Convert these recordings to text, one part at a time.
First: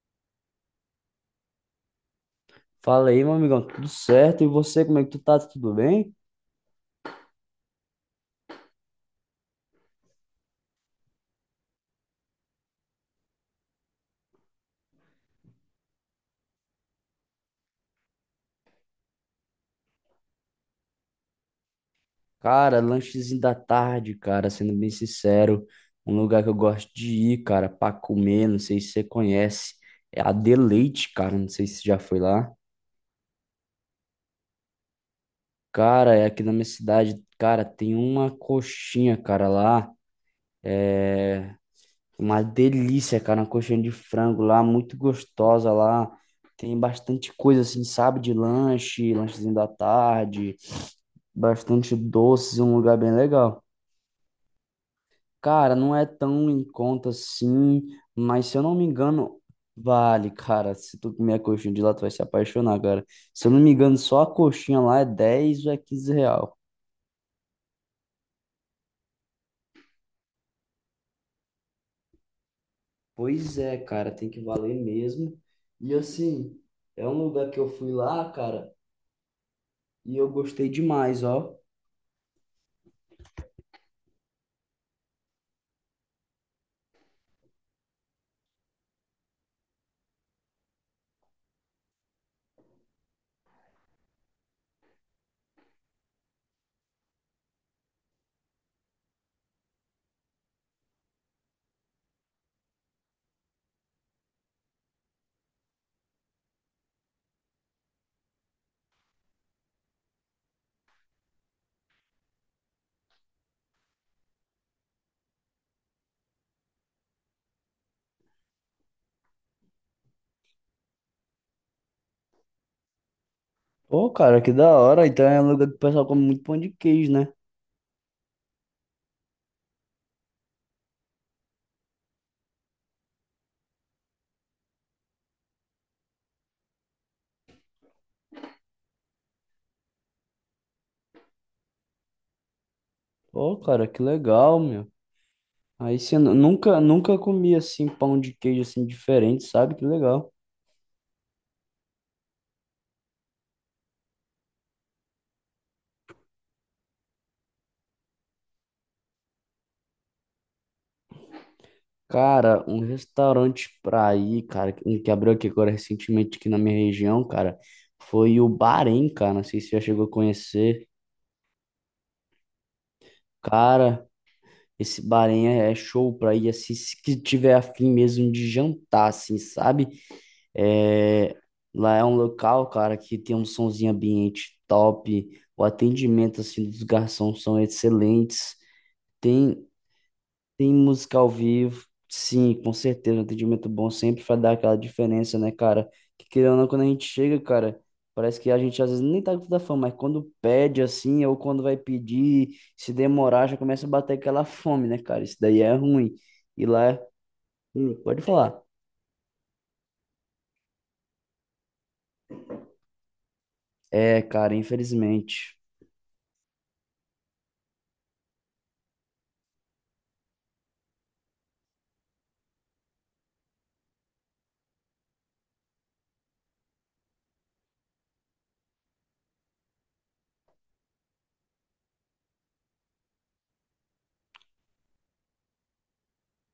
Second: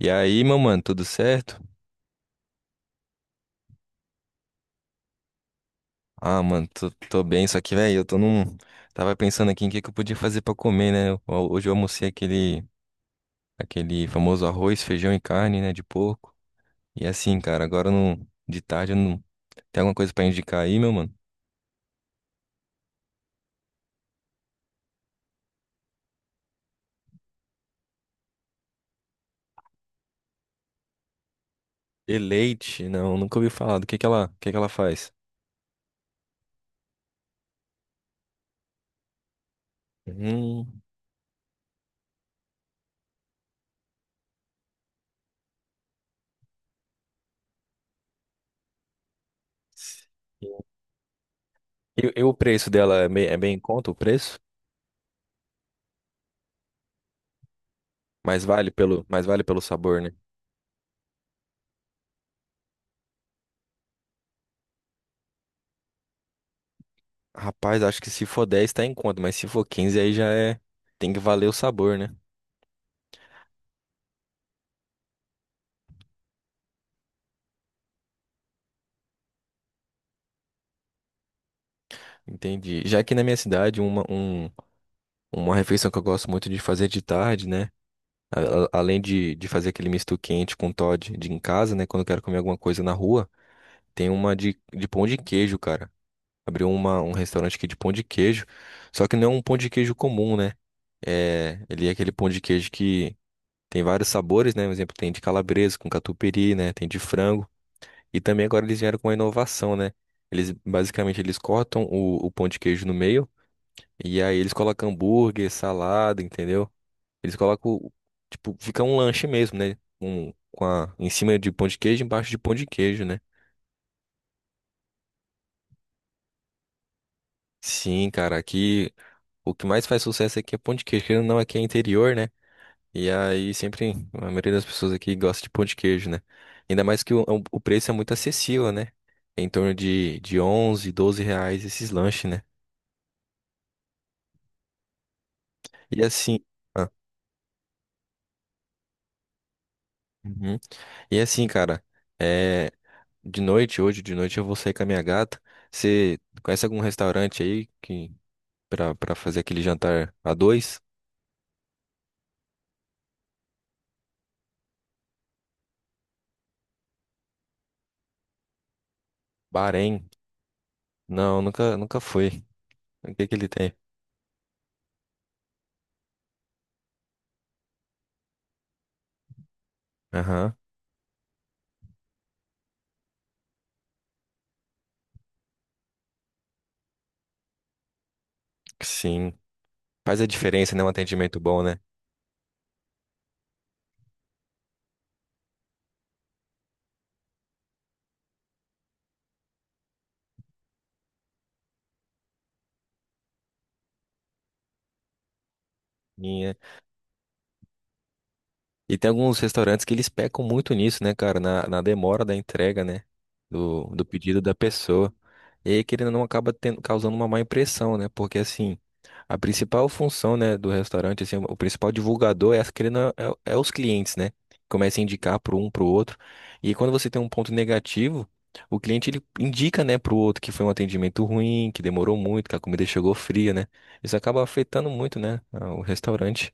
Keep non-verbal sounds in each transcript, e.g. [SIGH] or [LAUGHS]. E aí, meu mano, tudo certo? Fala aí, meu amigão, tudo certo? E você, como é que tu tá? Tudo bem? Ah, mano, tô bem, só que, velho, eu tô num. Tava pensando aqui em que eu podia fazer pra comer, né? Hoje eu almocei aquele famoso arroz, feijão e carne, né, de porco. E assim, cara, agora não, de tarde eu não. Tem alguma coisa pra indicar aí, meu mano? Cara, lanchezinho da tarde, cara, sendo bem sincero, um lugar que eu gosto de ir, cara, pra comer, não sei se você conhece, é a Deleite, cara, não sei se você já foi lá. Eleite? Não, nunca ouvi falar. Do que ela faz? Cara, é aqui na minha cidade, cara, tem uma coxinha, cara, lá, Hum. é uma delícia, cara, uma coxinha de frango lá, muito gostosa lá, tem bastante coisa assim, sabe, de lanche, lanchezinho da tarde, bastante E o doces, preço um dela lugar é bem bem, é bem em legal. conta, o preço? Cara, não é tão em conta assim, Mas mas se eu vale não me pelo, mas engano, vale pelo sabor, né? vale, cara. Se tu comer a coxinha de lá, tu vai se apaixonar, cara. Se eu não me engano, só a coxinha lá é 10 ou é 15 real. Rapaz, acho que se for 10 tá em conta, mas se for 15 aí já é. Tem que valer o sabor, né? Pois é, cara, tem que valer mesmo. E assim, é um lugar que eu fui lá, cara, e eu gostei demais, ó. Entendi. Já aqui na minha cidade, uma refeição que eu gosto muito de fazer de tarde, né? Além de fazer aquele misto quente com Toddy de em casa, né? Quando eu quero comer alguma coisa na rua, tem uma de pão de queijo, cara. Abriu um restaurante aqui de pão de queijo. Só que não é um pão de queijo comum, né? Ele é aquele pão de queijo que tem vários sabores, né? Por exemplo, tem de calabresa com catupiry, né? Tem de frango. E também agora eles vieram com uma inovação, né? Eles basicamente eles cortam o pão de queijo no meio e aí eles colocam hambúrguer, salada, entendeu? Eles colocam, o- tipo, fica um lanche mesmo, né? Com a, em cima de pão de queijo, embaixo de pão de queijo, né? Pô, cara, que da hora. Então é um lugar que o pessoal come muito pão de queijo, né? Sim, cara, aqui o que mais faz sucesso aqui é pão de queijo, querendo ou não, aqui é interior, né? E aí sempre a maioria das pessoas aqui gosta de pão de queijo, né? Ainda mais que o preço é muito acessível, né? Em torno de 11, 12 reais esses lanches, né? Pô, cara, que legal, meu. Aí E você assim, nunca, ah, nunca comi assim pão de queijo assim diferente, sabe? Que legal. uhum. E assim, cara, é, de noite, hoje de noite eu vou sair com a minha gata. Você conhece algum restaurante aí que para fazer aquele jantar a dois? Cara, um restaurante pra ir, cara, um que abriu aqui agora recentemente aqui na minha região, cara, foi o Bahrein, cara. Não sei se você já chegou Bahrein? a conhecer. Não, nunca foi. O que que ele tem? Cara, esse Bahrein é show pra ir assim, se que tiver afim mesmo de jantar, assim, sabe? Aham. É, lá é um local, cara, que tem um sonzinho ambiente top. O atendimento assim dos garçons são excelentes. Sim. Tem Faz a Tem diferença, né? Um música ao atendimento bom, né? vivo, sim, com certeza. Um atendimento bom sempre vai dar aquela diferença, né, cara? Que querendo ou não, quando a gente chega, cara, parece que a gente às vezes nem tá com tanta fome, mas quando pede assim, ou quando vai pedir, se demorar, já começa a bater aquela fome, né, cara? Isso daí é ruim. E lá, pode falar. E tem alguns restaurantes que eles pecam muito nisso, né, cara? Na demora da entrega, né? Do É, pedido da cara, pessoa. infelizmente. E aí, querendo ou não, acaba tendo, causando uma má impressão, né? Porque, assim, a principal função, né, do restaurante, assim, o principal divulgador é, querendo, ou não, é os clientes, né? Começa a indicar para um, para o outro. E quando você tem um ponto negativo, o cliente, ele indica, né, para o outro que foi um atendimento ruim, que demorou muito, que a comida chegou fria, né? Isso acaba afetando muito, né, o restaurante.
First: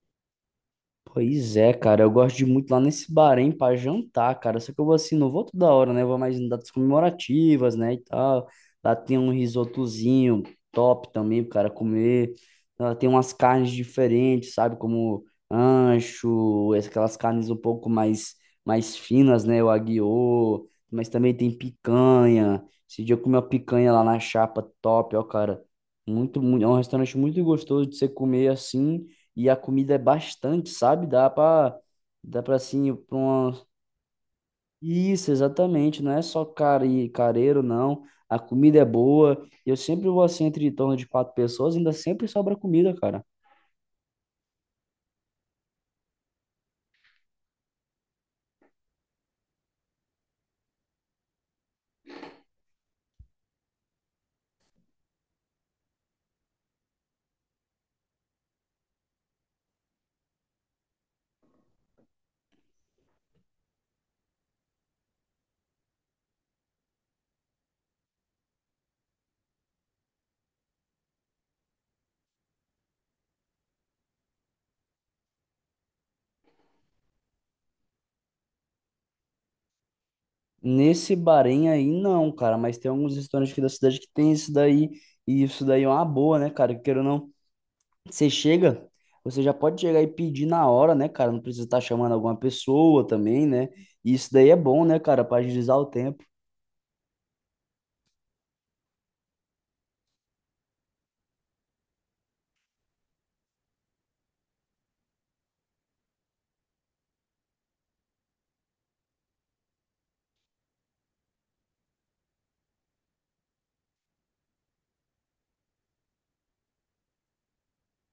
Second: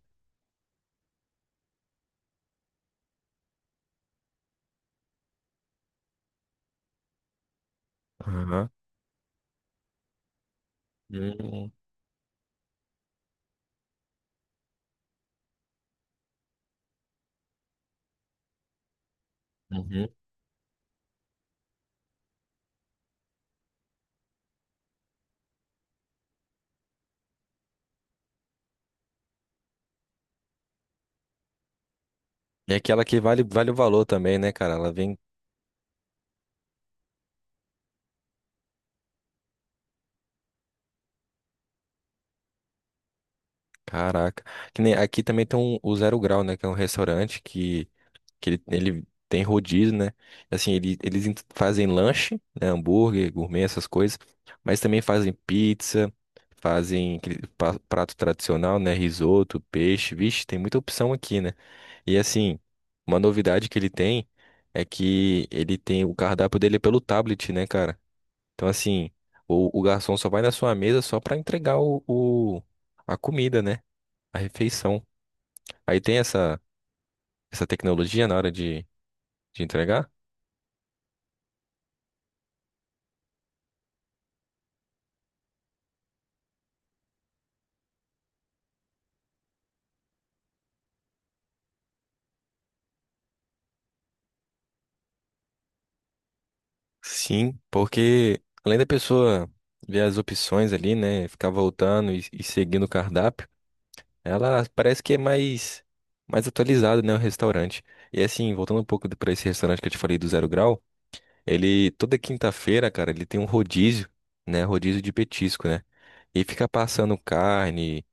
Pois é, cara, eu gosto de ir muito lá nesse Bahrein pra jantar, cara. Só que eu vou assim, não vou toda hora, né? Eu vou mais em datas comemorativas, né, e tal. Aham. Lá tem um risotozinho top também, pro Hum, cara comer. Lá tem umas carnes diferentes, sabe? Como ancho, aquelas carnes um pouco mais, mais finas, né? O uhum. aguiô, mas também tem picanha. Esse dia eu comi uma picanha lá na chapa top, ó, cara. Muito, muito, é um restaurante muito gostoso de você comer assim. E a comida é bastante, sabe? Dá pra E assim, aquela pra que vale, uma... vale o valor também, né, cara? Ela vem. Isso, exatamente. Não é só careiro, não. A comida é boa. Eu sempre vou assim, entre em torno de quatro pessoas, ainda sempre sobra comida, cara. Caraca. Que nem- aqui também tem um, o Zero Grau, né? Que é um restaurante que ele tem rodízio, né? Assim, fazem lanche, né? Hambúrguer, gourmet, essas coisas. Mas também fazem pizza, fazem aquele prato tradicional, né? Risoto, peixe. Vixe, tem muita opção aqui, né? E assim, uma novidade que ele tem é que ele tem o cardápio dele é pelo tablet, né, cara? Então, assim, o garçom só vai na sua mesa só pra entregar a comida, né? A refeição. Aí tem essa tecnologia na hora de entregar? Nesse Bahrein aí, não, cara. Mas tem alguns restaurantes aqui da cidade que tem isso daí. E isso daí é uma boa, né, cara? Queira ou não, você chega, você já pode chegar e pedir na hora, né, cara? Não precisa estar chamando alguma pessoa também, né? E isso daí é bom, né, cara? Pra agilizar o tempo. Sim, porque além da pessoa ver as opções ali, né? Ficar voltando e seguindo o cardápio, ela parece que é mais atualizada, né? O restaurante. E assim, voltando um pouco para esse restaurante que eu te falei do Zero Grau, ele toda quinta-feira, cara, ele tem um rodízio, né? Rodízio de petisco, né? E fica passando carne.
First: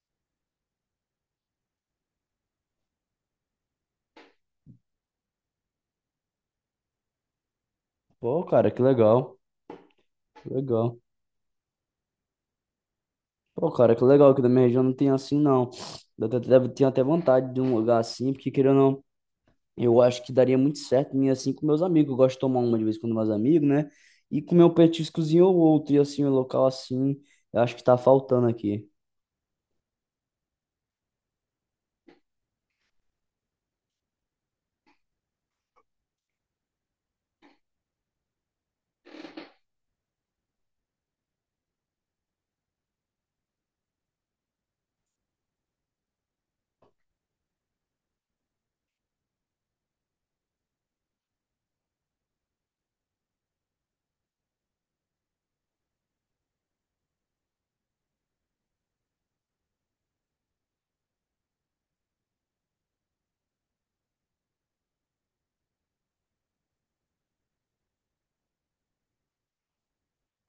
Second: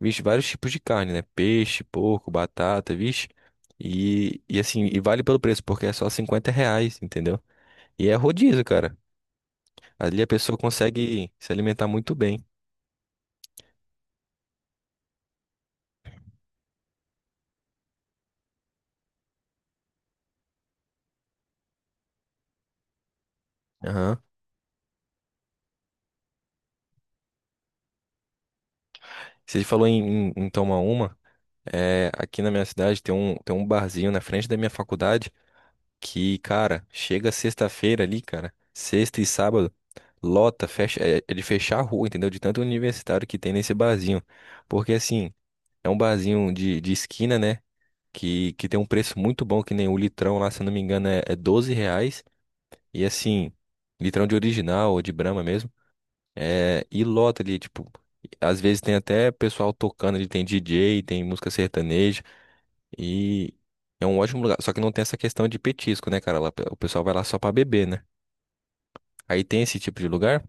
Vixe, vários tipos de carne, né? Peixe, porco, batata, vixe. E assim, e vale pelo preço, porque é só 50 reais, entendeu? E é Pô, rodízio, cara, que cara. legal. Ali a Que pessoa legal. consegue se alimentar muito bem. Pô, cara, que legal que da minha região não tem assim, não. Tenho até vontade de um lugar assim, porque querendo ou não, eu acho que daria muito certo em ir assim com meus amigos. Eu gosto de tomar uma de vez com meus amigos, né? Aham. E comer um petiscozinho ou outro, e assim, um local assim, eu acho que tá faltando aqui. Você falou em tomar uma. Aqui na minha cidade tem um, barzinho na frente da minha faculdade que, cara, chega sexta-feira ali, cara. Sexta e sábado, lota, fecha, é de fechar a rua, entendeu? De tanto universitário que tem nesse barzinho. Porque assim. É um barzinho de esquina, né? Que que, tem um preço muito bom, que nem o litrão lá, se eu não me engano, é 12 reais. E assim, litrão de original ou de Brahma mesmo. E lota ali, tipo, às vezes tem até pessoal tocando ali, tem DJ, tem música sertaneja. E é um ótimo lugar. Só que não tem essa questão de petisco, né, cara? Lá, o pessoal vai lá só pra beber, né? Aí tem esse tipo de lugar?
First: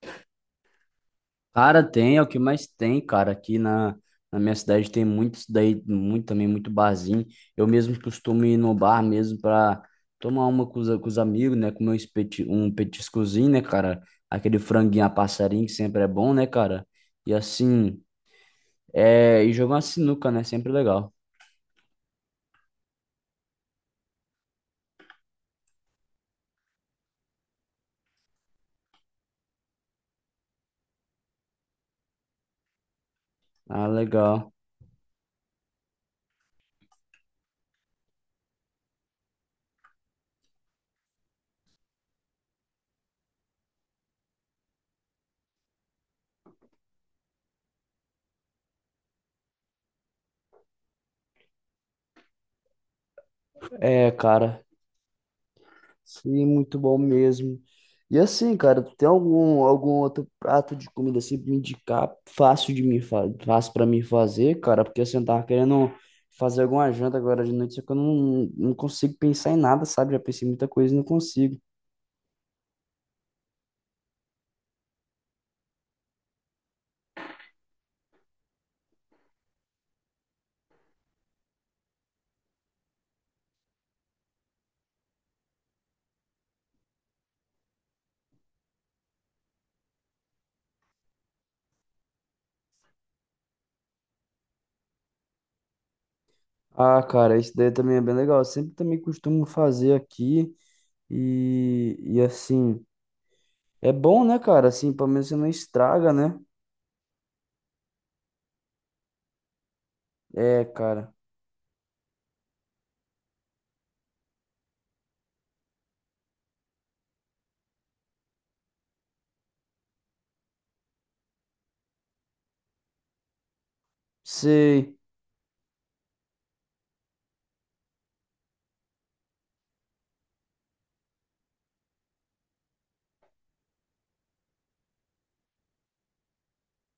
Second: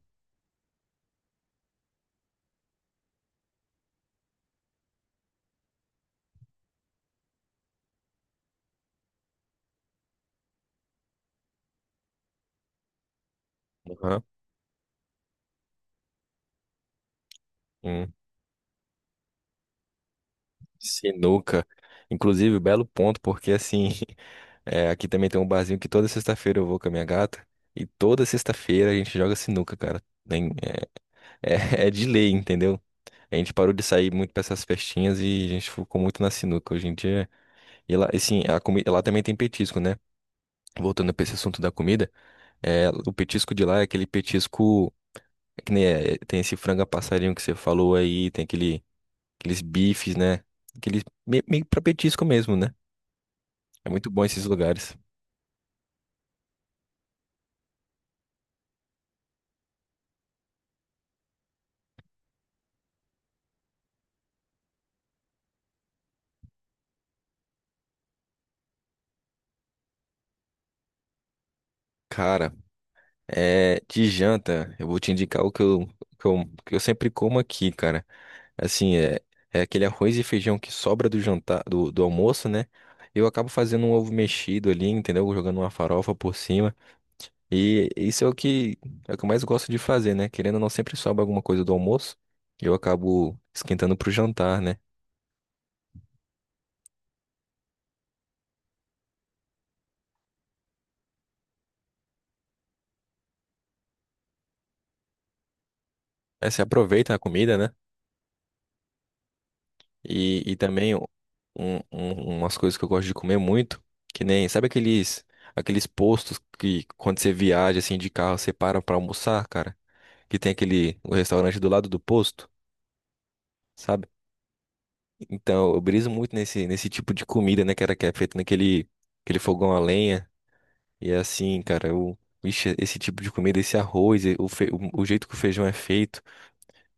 Cara, tem, é o que mais tem, cara. Na minha cidade tem muitos daí, muito também, muito barzinho. Eu mesmo costumo ir no bar mesmo pra tomar uma com os amigos, né? Comer um petiscozinho, né, cara? Aham. Aquele franguinho a passarinho que sempre é bom, né, cara? E assim, é, e jogar uma sinuca, né? Sempre legal. Sinuca. Inclusive, belo ponto, porque assim, [LAUGHS] aqui também tem um barzinho que toda sexta-feira eu vou com a minha gata. E toda sexta-feira a gente joga sinuca, cara. É, [LAUGHS] é de lei, entendeu? A gente parou de Ah, sair muito pra legal. essas festinhas e a gente ficou muito na sinuca hoje em dia. E lá, assim, a comida, lá também tem petisco, né? Voltando pra esse assunto da comida, o petisco de lá é aquele petisco é que nem tem esse frango a passarinho que você falou aí, tem aquele, aqueles bifes, né? Aqueles meio pra petisco mesmo, né? É muito É, bom esses cara. lugares. Sim, muito bom mesmo. E assim, cara, tu tem algum outro prato de comida assim pra me indicar, fácil de me fa fácil para mim fazer, cara, porque assim, eu tava querendo fazer alguma janta agora de noite, só que eu não, não consigo pensar em nada, sabe? Já pensei em muita coisa e não consigo. Cara, de janta, eu vou te indicar o que eu, sempre como aqui, cara. Assim, é aquele arroz e feijão que sobra do jantar, do almoço, né? Eu acabo fazendo um ovo mexido ali, entendeu? Jogando uma farofa por cima. E isso é o que eu mais gosto de fazer, né? Querendo ou não, sempre sobra alguma coisa do almoço. E Eu acabo esquentando pro jantar, né? Ah, cara, isso daí também é bem legal. Eu sempre também costumo fazer aqui e assim, é bom, né, cara? Assim, pelo menos você não estraga, né? Aí você aproveita a comida, né? E É, também cara. Umas coisas que eu gosto de comer muito, que nem, sabe aqueles postos que quando você viaja assim de carro, você para pra almoçar, cara, que tem aquele o restaurante do lado do posto, sabe? Sei. Então, eu briso muito nesse tipo de comida, né, cara, que é feito naquele aquele fogão a lenha. E é assim, cara, eu. Vixe, esse tipo de comida, esse arroz, e o jeito que o feijão é feito.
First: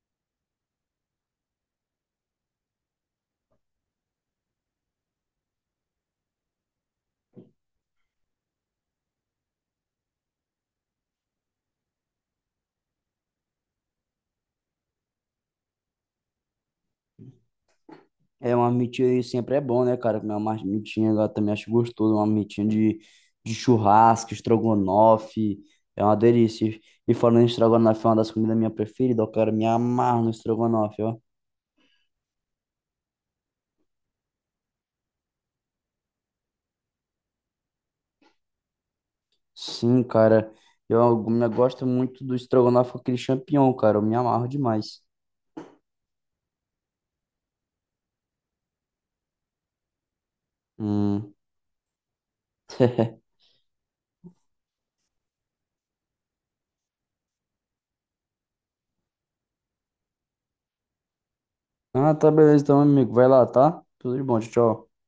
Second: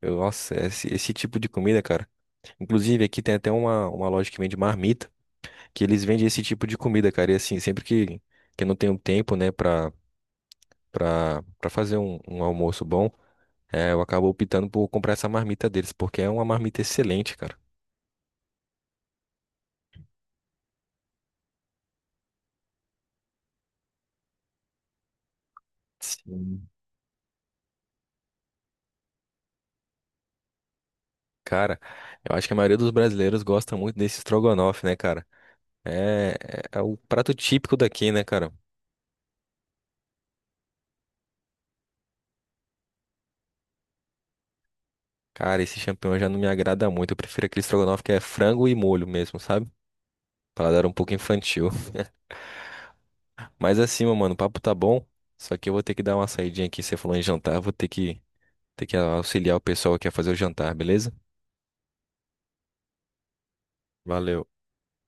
Eu, nossa, esse tipo de comida, cara. Inclusive, aqui tem até uma loja que vende marmita. Que eles vendem esse tipo de comida, cara. E assim, sempre que eu não tenho tempo, né, pra, fazer um almoço bom, eu acabo optando por comprar essa marmita deles, porque é uma marmita excelente, cara. É, uma mitinha sempre é bom, né, cara? Comer uma mitinha, eu também acho gostoso, uma mitinha de churrasco, estrogonofe, é uma Sim. delícia. E falando em estrogonofe, é uma das comidas minha preferida, ó, cara, me amarro no estrogonofe, ó. Cara, eu acho que a maioria dos brasileiros gosta muito desse estrogonofe, né, cara? É o prato típico daqui, né, cara? Sim, cara, eu gosto muito do estrogonofe com aquele champignon, cara, eu me amarro demais. Cara, esse champignon já não me agrada muito. Eu prefiro aquele estrogonofe que é frango e molho mesmo, sabe? Paladar um pouco Hum. infantil. [LAUGHS] Mas assim, meu mano, o papo tá bom. Só que eu vou ter que dar uma saidinha aqui. Você falou em jantar, eu vou ter que auxiliar o pessoal que quer fazer o jantar, beleza? Ah, tá, beleza, então, amigo, vai lá, tá? Tudo de bom, Valeu. tchau, tchau.